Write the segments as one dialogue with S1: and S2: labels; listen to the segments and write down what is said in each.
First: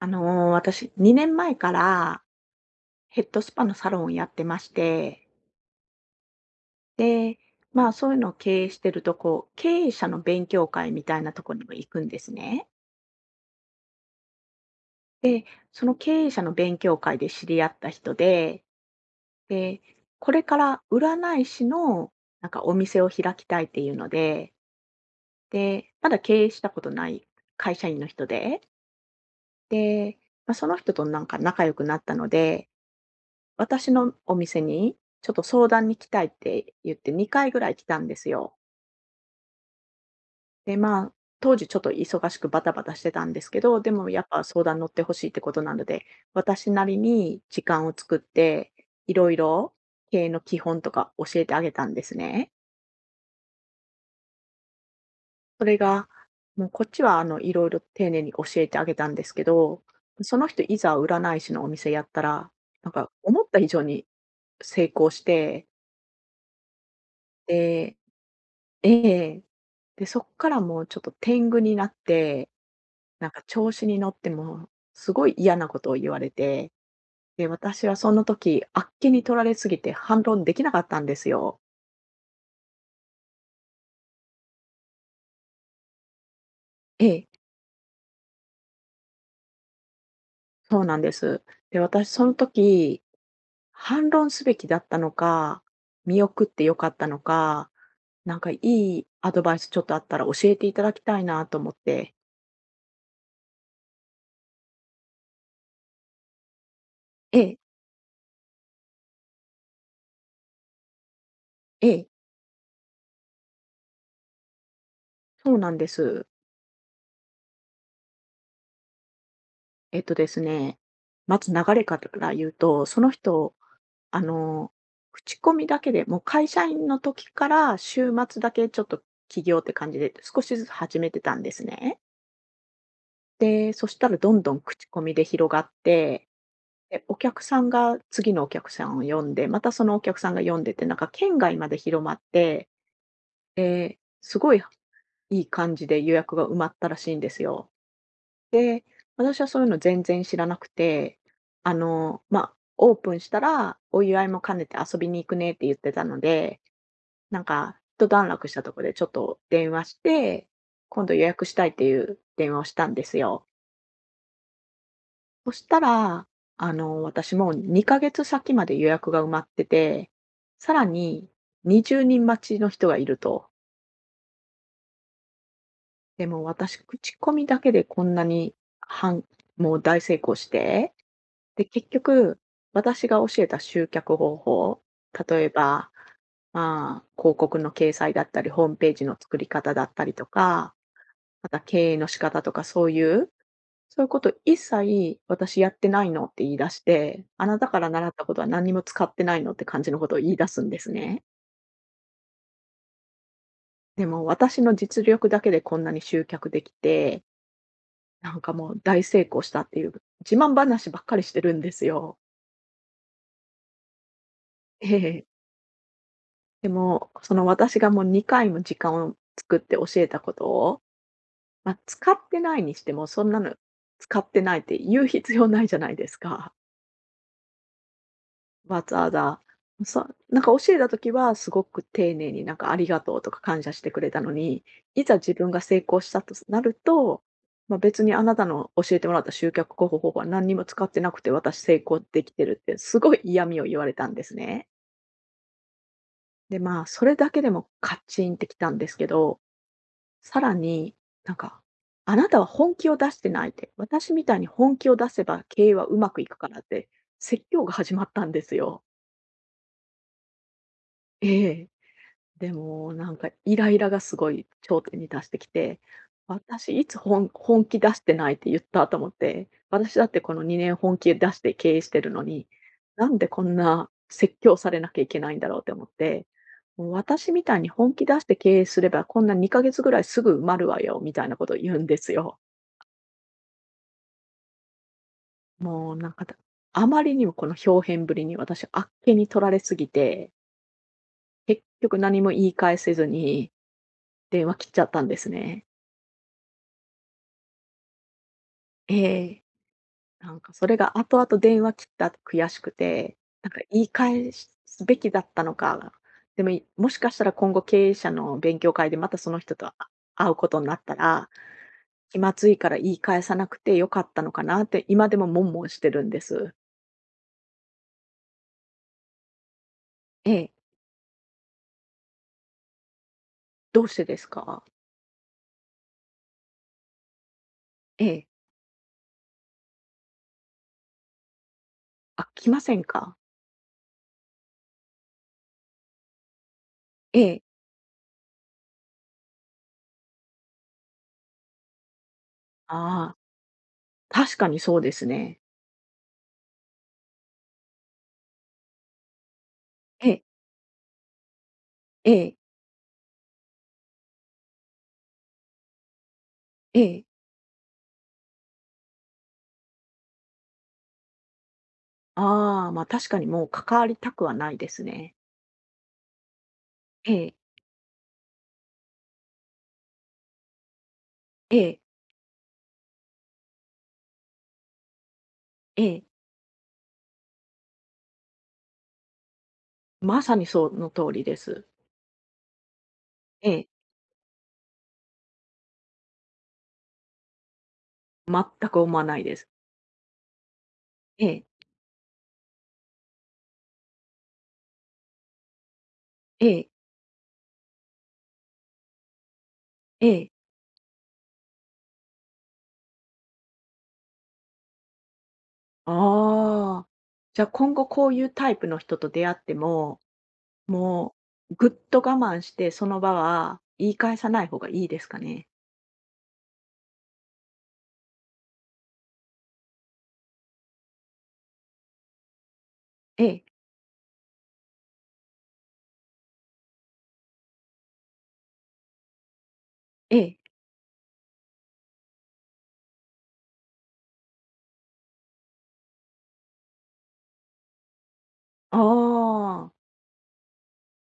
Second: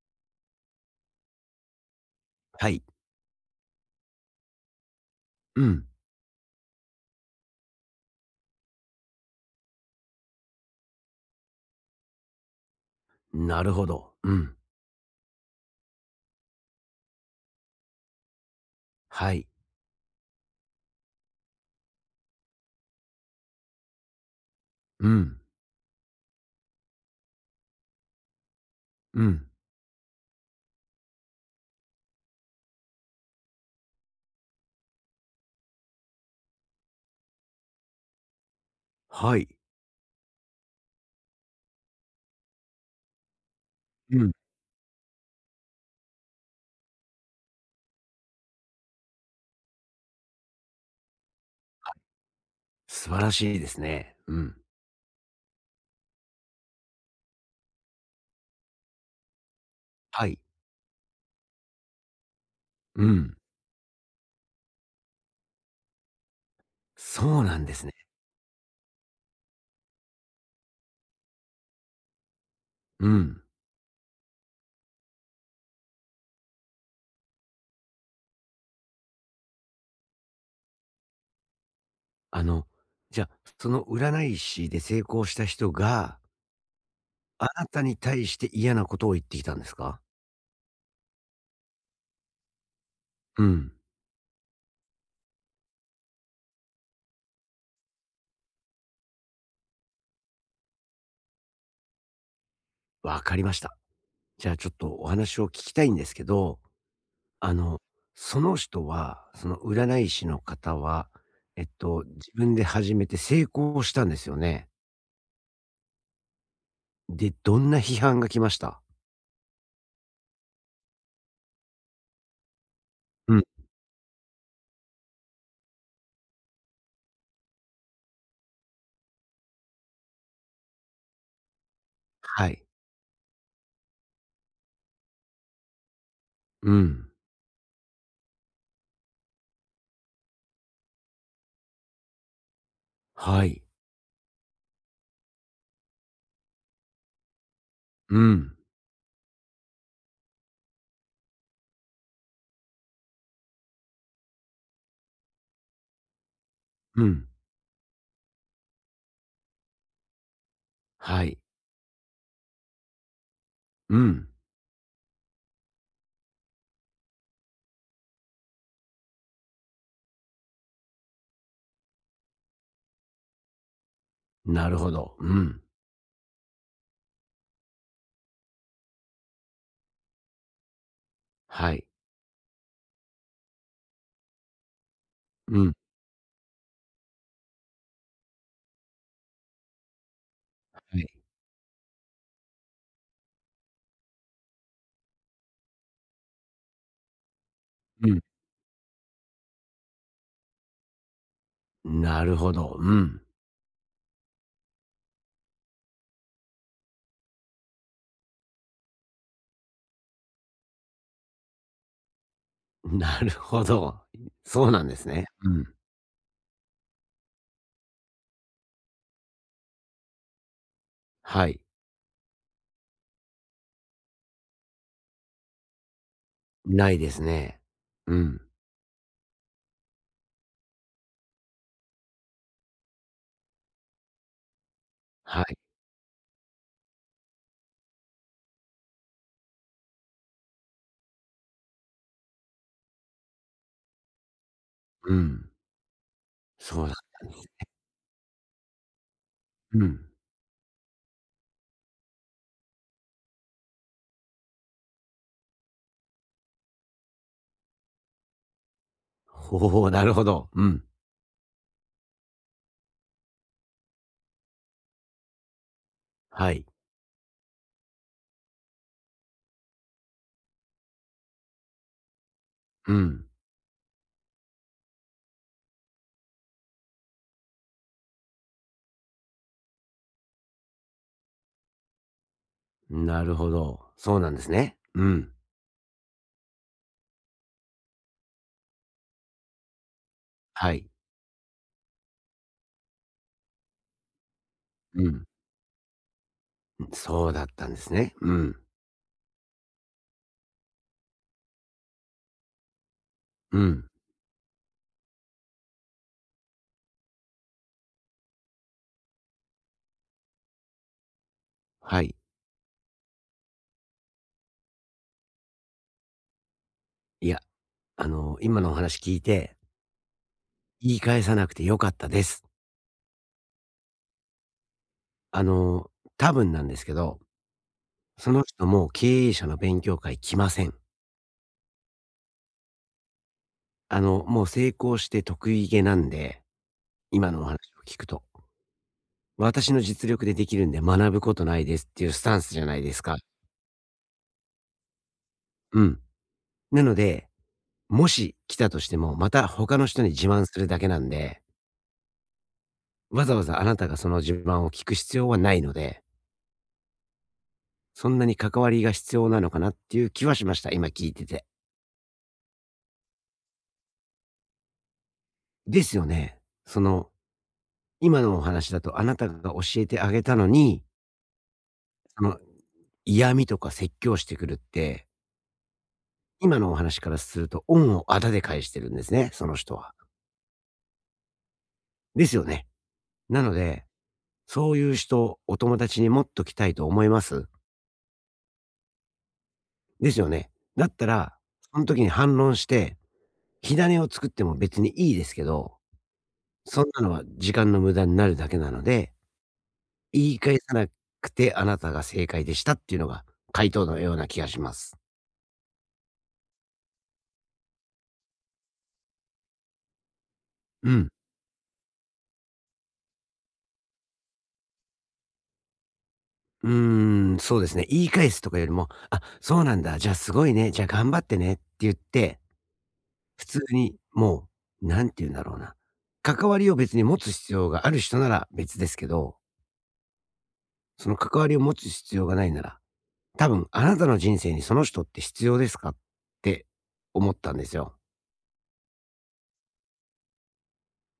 S1: あの私、2年前から
S2: はい。
S1: ヘッドスパのサロンをやってまして、
S2: うん。
S1: で、まあそういうのを経営してると、こう、経営者の勉強会みたいなとこにも行くんですね。
S2: なるほど。うん。
S1: で、その経営者の勉強会で知り合った人で、
S2: はい。
S1: で、これから占い師のなんかお店を開きたいっていうので、
S2: うん。
S1: で、まだ経営したことない会社員の人で、
S2: うん。
S1: で、まあ、その人となんか仲良くなったので、私のお店に、ちょっと相談に来たいって言って2回ぐらい来たんですよ。
S2: はい。
S1: で、まあ、当時ちょっと忙しくバタバタしてたんですけど、でもや
S2: う
S1: っ
S2: ん。
S1: ぱ相談乗ってほしいってことなので、私なりに時間を作って、いろいろ経営の基本とか教えてあげたんですね。
S2: 素晴らしいですね。うん。
S1: それが、もうこっちはあの、いろいろ丁寧に教えてあげたんですけど、
S2: は
S1: そ
S2: い。
S1: の人いざ占い師のお店やったら、なん
S2: う
S1: か
S2: ん。
S1: 思った以上に成功して、
S2: そうなんですね。
S1: で、ええ。で、そっからもうちょっと天狗になって、
S2: う
S1: なん
S2: ん。
S1: か調子に乗ってもう、すごい嫌なことを言われて、で、私はその時、あっけに取られすぎて反論できなかったんですよ。
S2: あの、じゃ、あその占い師で成功した人が、
S1: ええ、
S2: あなたに対して嫌なことを言ってきたんですか？
S1: そうなんです。で、私その時、
S2: うん、
S1: 反論すべきだったのか、見送ってよかったのか、なんかいいアドバイスちょっとあったら教えていただきたいなと思って。
S2: わかりました。じゃあちょっとお話を聞きたいんですけど、
S1: え
S2: あ
S1: え、
S2: の、その人は、その占い師の方は、
S1: ええ、
S2: 自分で始めて成功したんですよね？
S1: そうなんです。
S2: で、どんな批判が来ました？
S1: えっとですね、まず流れから言うと、その
S2: うん、
S1: 人、あの、口コミだけで、もう会社員の時から週末だけちょっと起業って感じで少しずつ始めてたんですね。
S2: はい。
S1: で、そしたらどんどん口コミで広がって、
S2: う
S1: で、
S2: ん、
S1: お客さんが次のお客さんを呼んで、またそのお客さんが呼んでって、なんか県外まで広まって、
S2: はい。
S1: で、すごいいい感じで予約が埋まったらしいんですよ。
S2: うん、
S1: で、私はそういうの全然知らなくて、あの、まあ、オープンしたら、お祝いも兼ねて遊びに行くねって言ってたので、
S2: うん、
S1: なんか、一段落したところでちょっと電話して、今度予
S2: はい。
S1: 約したいっていう電話をしたんですよ。
S2: うん、
S1: そしたら、あの、私もう2ヶ月先まで予約が埋まってて、さらに20人待ちの人がいると。
S2: なるほど。うん、
S1: でも私、口コミだけでこんなにはもう大成功して、で、
S2: はい。
S1: 結局、私が教えた集客方法、例え
S2: うん、
S1: ば、まあ、広告の掲載だったり、ホームページの作り方だったりとか、
S2: はい。
S1: また経営の仕方とかそういう、そういうこと一切私やってないのって言い出して、あなたから習った
S2: う
S1: ことは何にも使ってないのって感じのことを言い出すんですね。
S2: ん、なるほど。うん、
S1: でも私の実力だけでこんなに集客できて、なんかもう大成功したっていう自慢話ばっかりしてるんですよ。
S2: なるほど。そうなんです
S1: ええ。
S2: ね。うん、
S1: でも、その私がもう2回も時間を作って教えたことを、
S2: はい。
S1: まあ、使ってないにしても、そんなの使ってないって言う必要ないじゃないですか。
S2: ないですね。うん、
S1: わざわざ。そなんか教えた時はすごく丁寧になんかありがとうとか感謝してくれたのに、いざ自
S2: は
S1: 分
S2: い。
S1: が成功したとなると、まあ、別にあなたの教えてもらった集客方法は何にも使ってなくて私成功できてるってすごい嫌味を言われたんですね。
S2: うん、
S1: で、ま
S2: そ
S1: あ、
S2: うだっ
S1: それ
S2: たん
S1: だ
S2: で
S1: け
S2: す。
S1: でもカッチンってきたんですけど、
S2: うん。
S1: さらに、なんか、あなたは本気を出してないって、私みたいに本気を出せば経営はうまくいくからって説教が始まったんですよ。
S2: ほうなるほど。うん、
S1: ええ。でもなんかイライラがすごい頂点に達してきて、
S2: はい。
S1: 私いつ本気出してないって言ったと思って、私だってこの2年本気出して経営してるのに、
S2: う
S1: なんで
S2: ん、
S1: こんな説教されなきゃいけないんだろうって思って、もう私みたいに本気出して経営すればこんな2ヶ月ぐらいすぐ埋まるわよみたいなことを言うんですよ。
S2: なるほど。そうなんですね。うん、
S1: もうなんか、あまりにもこの表現ぶりに私、あっけに取られすぎて、
S2: はい。
S1: 結局何も言い返せずに電話切っちゃったん
S2: う
S1: で
S2: ん、
S1: すね。
S2: そうだったんですね。うん。
S1: ええ。なんかそれが後々電話切った後悔しくて、なん
S2: う
S1: か言
S2: ん。
S1: い返すべきだったのか、でも、もしかしたら今後経営者の勉強会でまたその人と、会うことになったら、
S2: はい。
S1: 気まずいから言い返さなくて良かったのかなって今でも悶々してるんです。
S2: いや、今のお話聞いて、
S1: ええ。
S2: 言い返さなくてよかったです。
S1: どうしてですか？
S2: あの、多分なんですけど、
S1: ええ。
S2: その人もう経営者の勉強会来ません。
S1: あ、来ませんか？
S2: もう成功して得意げなんで、
S1: え
S2: 今の
S1: え。
S2: お話を聞くと。私の実力でできるんで学ぶことないですっていうスタンスじゃないです
S1: ああ、
S2: か。
S1: 確かにそうですね。
S2: うん。なので、もし来たとしても、また他の人
S1: え
S2: に
S1: え、
S2: 自慢するだけなんで、
S1: ええ、
S2: わざわざあなたがその自慢を聞く必要はないので、
S1: ええ。
S2: そんなに関わりが必要なのかなっていう気はしました、今聞いてて。
S1: ああ、ま、あ確かにもう関わりたくはないですね。
S2: ですよね。その、
S1: ええ、
S2: 今のお話だとあなたが教えてあげたのに、
S1: ええ、
S2: その、嫌味とか説教してくるって、
S1: ええ。
S2: 今のお話からすると恩をあだで返してるんですね、その人は。
S1: まさにその通りです。
S2: ですよね。な
S1: え
S2: の
S1: え。
S2: で、そういう人、お友達に持っときたいと思います。
S1: 全く思わないです。
S2: ですよね。だった
S1: え
S2: ら、
S1: え、
S2: その時に反論して、火種を作っても別にいいですけど、
S1: ええ、
S2: そんなのは時間の無駄になるだけなので、
S1: ええ。
S2: 言い返さなくて、あなたが正解でしたっていうのが回答のような気がします。
S1: ああ、じゃ、今後こういうタイプの人と出会っても、
S2: うん。
S1: もうぐっと我慢して、その場は言い返さない方がいいですかね？
S2: うーそうですね。言い返すとかよりも、あ、そうなんだ、じゃあすごいね、じゃあ頑張ってねって言って、
S1: ええ、
S2: 普通にもう、なんて言うんだろうな。関わりを別に持つ必要がある人なら別ですけど、
S1: ええ。
S2: その関わりを持つ必要がないなら、多分あなたの人生にその人って必要ですかって思ったんですよ。
S1: ああ、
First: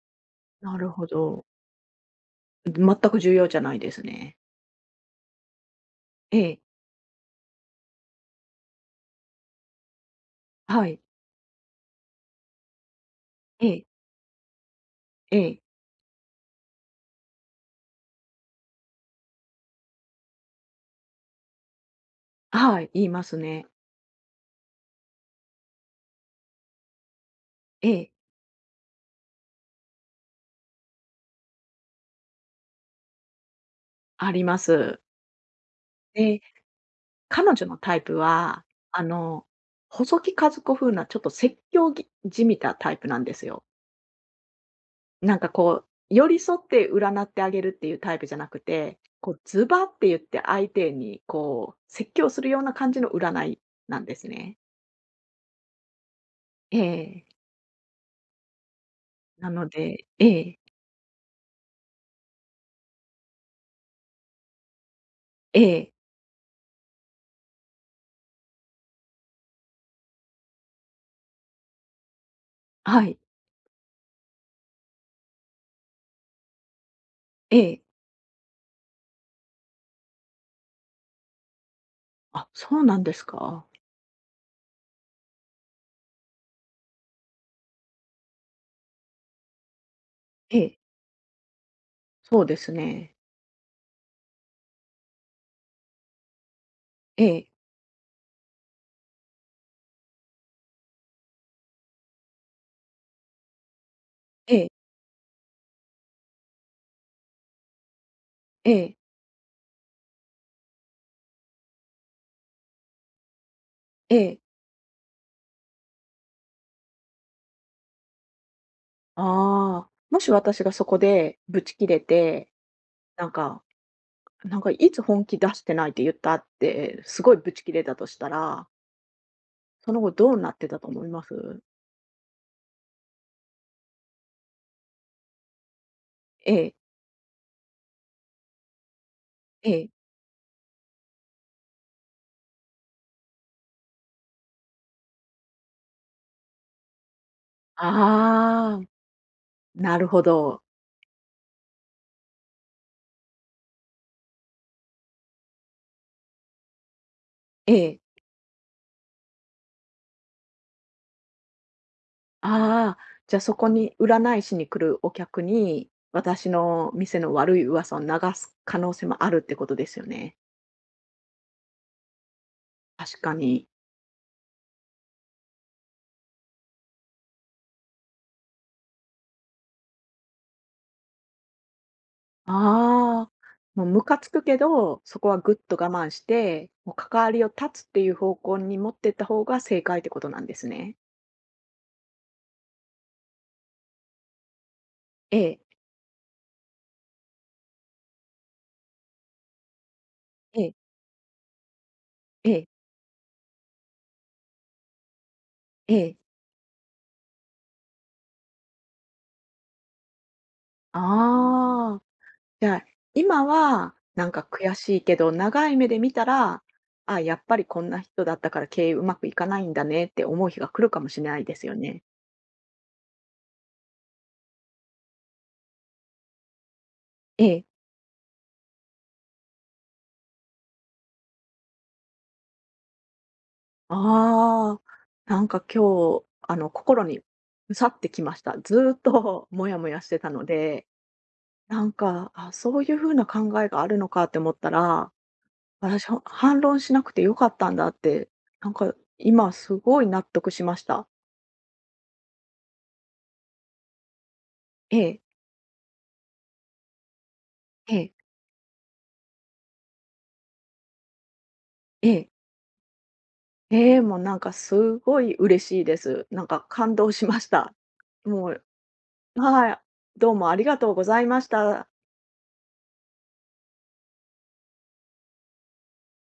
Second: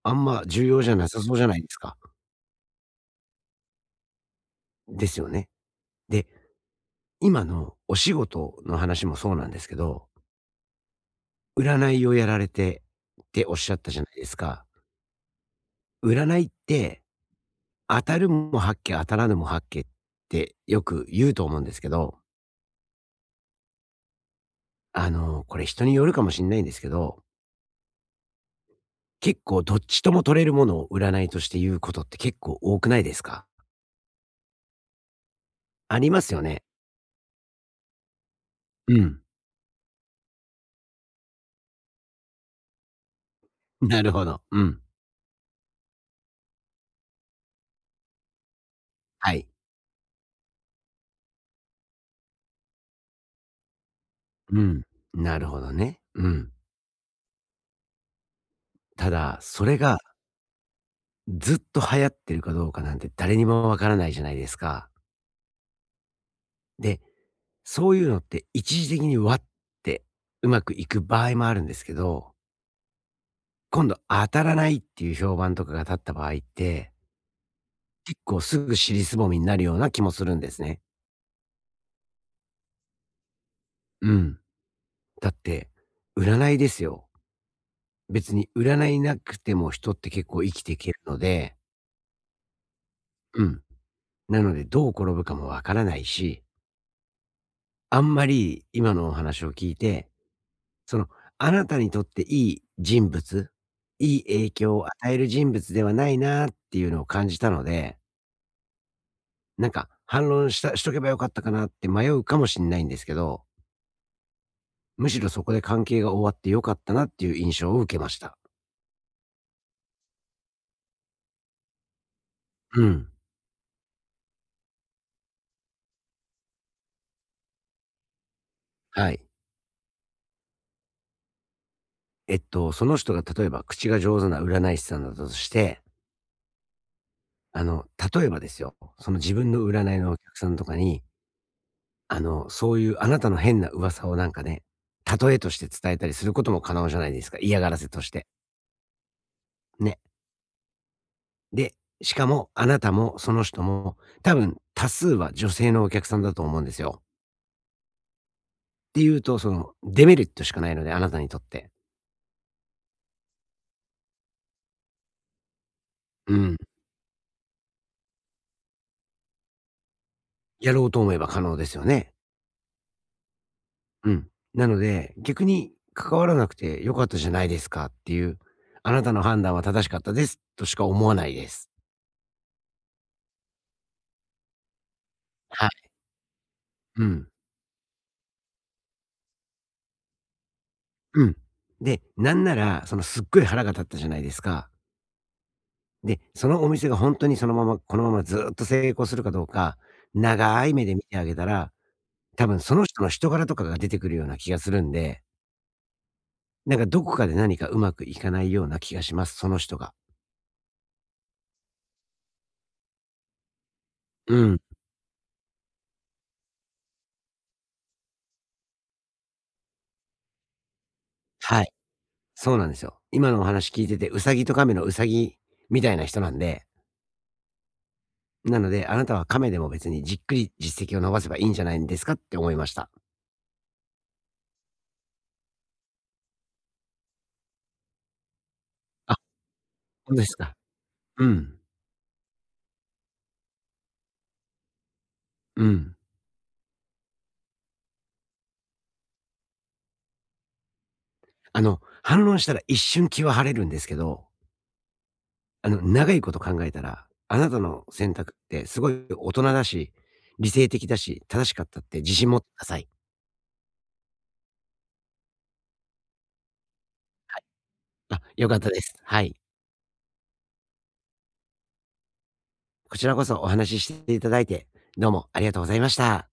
S2: あんま重
S1: な
S2: 要
S1: る
S2: じゃ
S1: ほ
S2: なさそうじ
S1: ど。
S2: ゃないですか。
S1: 全く重要じゃないですね。
S2: ですよね。で、
S1: ええ。
S2: 今のお仕事の話もそうなんですけど、
S1: はい。
S2: 占いをやられてっておっ
S1: え
S2: しゃっ
S1: え、
S2: たじゃないですか。
S1: ええ。
S2: 占いって、当たるも八卦、当たらぬも八卦ってよく言うと思うんですけど、
S1: はい、言いますね。
S2: これ人によるかもしんないんですけど、
S1: ええ、
S2: 結構どっちとも取れるものを占いとして言うことって結構多くないですか？
S1: あります。
S2: あります
S1: で、
S2: よね。
S1: 彼女のタイプは、
S2: う
S1: あ
S2: ん。
S1: の、細木数子風なちょっと説教ぎじみたタイプなんですよ。
S2: なるほど。うん。
S1: なんかこう、寄り添って占ってあげるっていうタイプじゃなくて、こ
S2: は
S1: う
S2: い。
S1: ズバって言って相手にこう説教するような感じの占いなんですね。
S2: うん。なるほどね。うん。
S1: ええ。
S2: ただ、
S1: な
S2: そ
S1: の
S2: れが
S1: でええ、
S2: ずっと流行ってるかどうかなんて誰にもわからないじゃないですか。
S1: ええ、
S2: で、そういうのって一時的にわってうまくいく場合もあるんですけど、
S1: はい。
S2: 今度当たらないっていう評判とかが立った場合って、
S1: ええ。
S2: 結構すぐ尻すぼみになるような気もするんですね。
S1: あ、そうなんですか。
S2: うん。だって、占いですよ。別に占いなくても人って結構
S1: え
S2: 生きてい
S1: え、
S2: けるので、
S1: そうですね。
S2: うん。なのでどう転ぶかもわからないし、
S1: ええ、
S2: あんまり今のお話を聞いて、その、あなたにとっていい人物、いい影
S1: ええ。
S2: 響を与える人物ではないなっていうのを感じたので、
S1: ええ、
S2: なんか反論した、しとけばよかったかなって迷うかもしれないんですけど、
S1: ええ。
S2: むしろそこで関係が終わってよかったなっていう印象を受けました。
S1: ああ、もし私がそこでブチ切れて、
S2: うん。
S1: なんかなんか「いつ本気出してないって言った？」ってすごいブチ切れたとしたら、
S2: はい。
S1: その後どうなってたと思います？
S2: その人が例えば口が上手な占い師さんだとして、
S1: ええ、
S2: あの、例えばですよ、その自分の
S1: ええ。
S2: 占いのお客さんとかに、そういうあなたの変な噂をなんかね、例えとして伝えたりすることも可能じゃないですか。嫌がらせとして。
S1: ああ、な
S2: ね。
S1: るほど。
S2: で、しかもあなたもその人も多分多数は女性のお客さんだと思うんですよ。
S1: ええ。
S2: っていうと、そのデメリットしかないので、あなたにとって。
S1: ああ、じゃあそこに占い師に来るお客に、
S2: う
S1: 私
S2: ん。
S1: の店の悪い噂を流す可能性もあるってことですよね。
S2: やろうと思えば可能ですよね。
S1: 確かに。
S2: うん。なので、逆に関わらなくて良かったじゃないですかっていう、あなたの判断は正しかったですとしか思わないです。
S1: ああ、もうムカつくけど、そこはぐっ
S2: は
S1: と我
S2: い。
S1: 慢して、もう
S2: う
S1: 関
S2: ん。
S1: わりを断つっていう方向に持ってった方が正解ってことなんですね。
S2: うん。で、なんなら、そのすっごい腹が立ったじゃないですか。
S1: ええ、
S2: で、そのお店が本当にそのまま、このままずっと成功するかどうか、
S1: え
S2: 長
S1: え、
S2: い目で見てあげたら、多
S1: え
S2: 分
S1: え、
S2: その人の人柄とかが出てくるような気がするんで、
S1: ええ。
S2: なんかどこかで何かうまくいかないような気がします、その人が。
S1: ああ、じゃあ、今はなん
S2: う
S1: か
S2: ん。
S1: 悔しいけど、長い目で見たら、あ、やっぱりこんな人だったから経営うまくいかないんだねって思う日が来るかもしれないで
S2: は
S1: す
S2: い。
S1: よね。
S2: そうなんですよ。今のお話聞いてて、ウサギとカメのウサギみたいな人なんで、
S1: ええ。
S2: なので、あなたはカメでも別にじっくり実績を伸ばせばいいんじゃないんですかって思いました。
S1: ああ、なんか今日、あの、心にうさってきました。ずーっ
S2: あ、
S1: と もやもやし
S2: 本
S1: て
S2: 当で
S1: た
S2: す
S1: の
S2: か。
S1: で、
S2: うん、
S1: なんか、あ、そういう風な考えがあるのかって思ったら、
S2: うん。
S1: 私、反論しなくて良かったんだって、なんか今すごい納得しました。
S2: 反論したら一瞬気は晴れるんですけど、
S1: ええ、
S2: 長いこと考えたら、あなたの
S1: ええ、
S2: 選択ってすごい大人だし、理性的だし、正しかったって
S1: え
S2: 自
S1: え、
S2: 信持ってください。
S1: ええ、もうなんかすごい嬉しいです。なんか感動しました。
S2: あ、
S1: も
S2: 良かったで
S1: う
S2: す。はい。
S1: はい、どうもありがとうございました。
S2: こちらこそお話ししていただいて、どうもありがとうございました。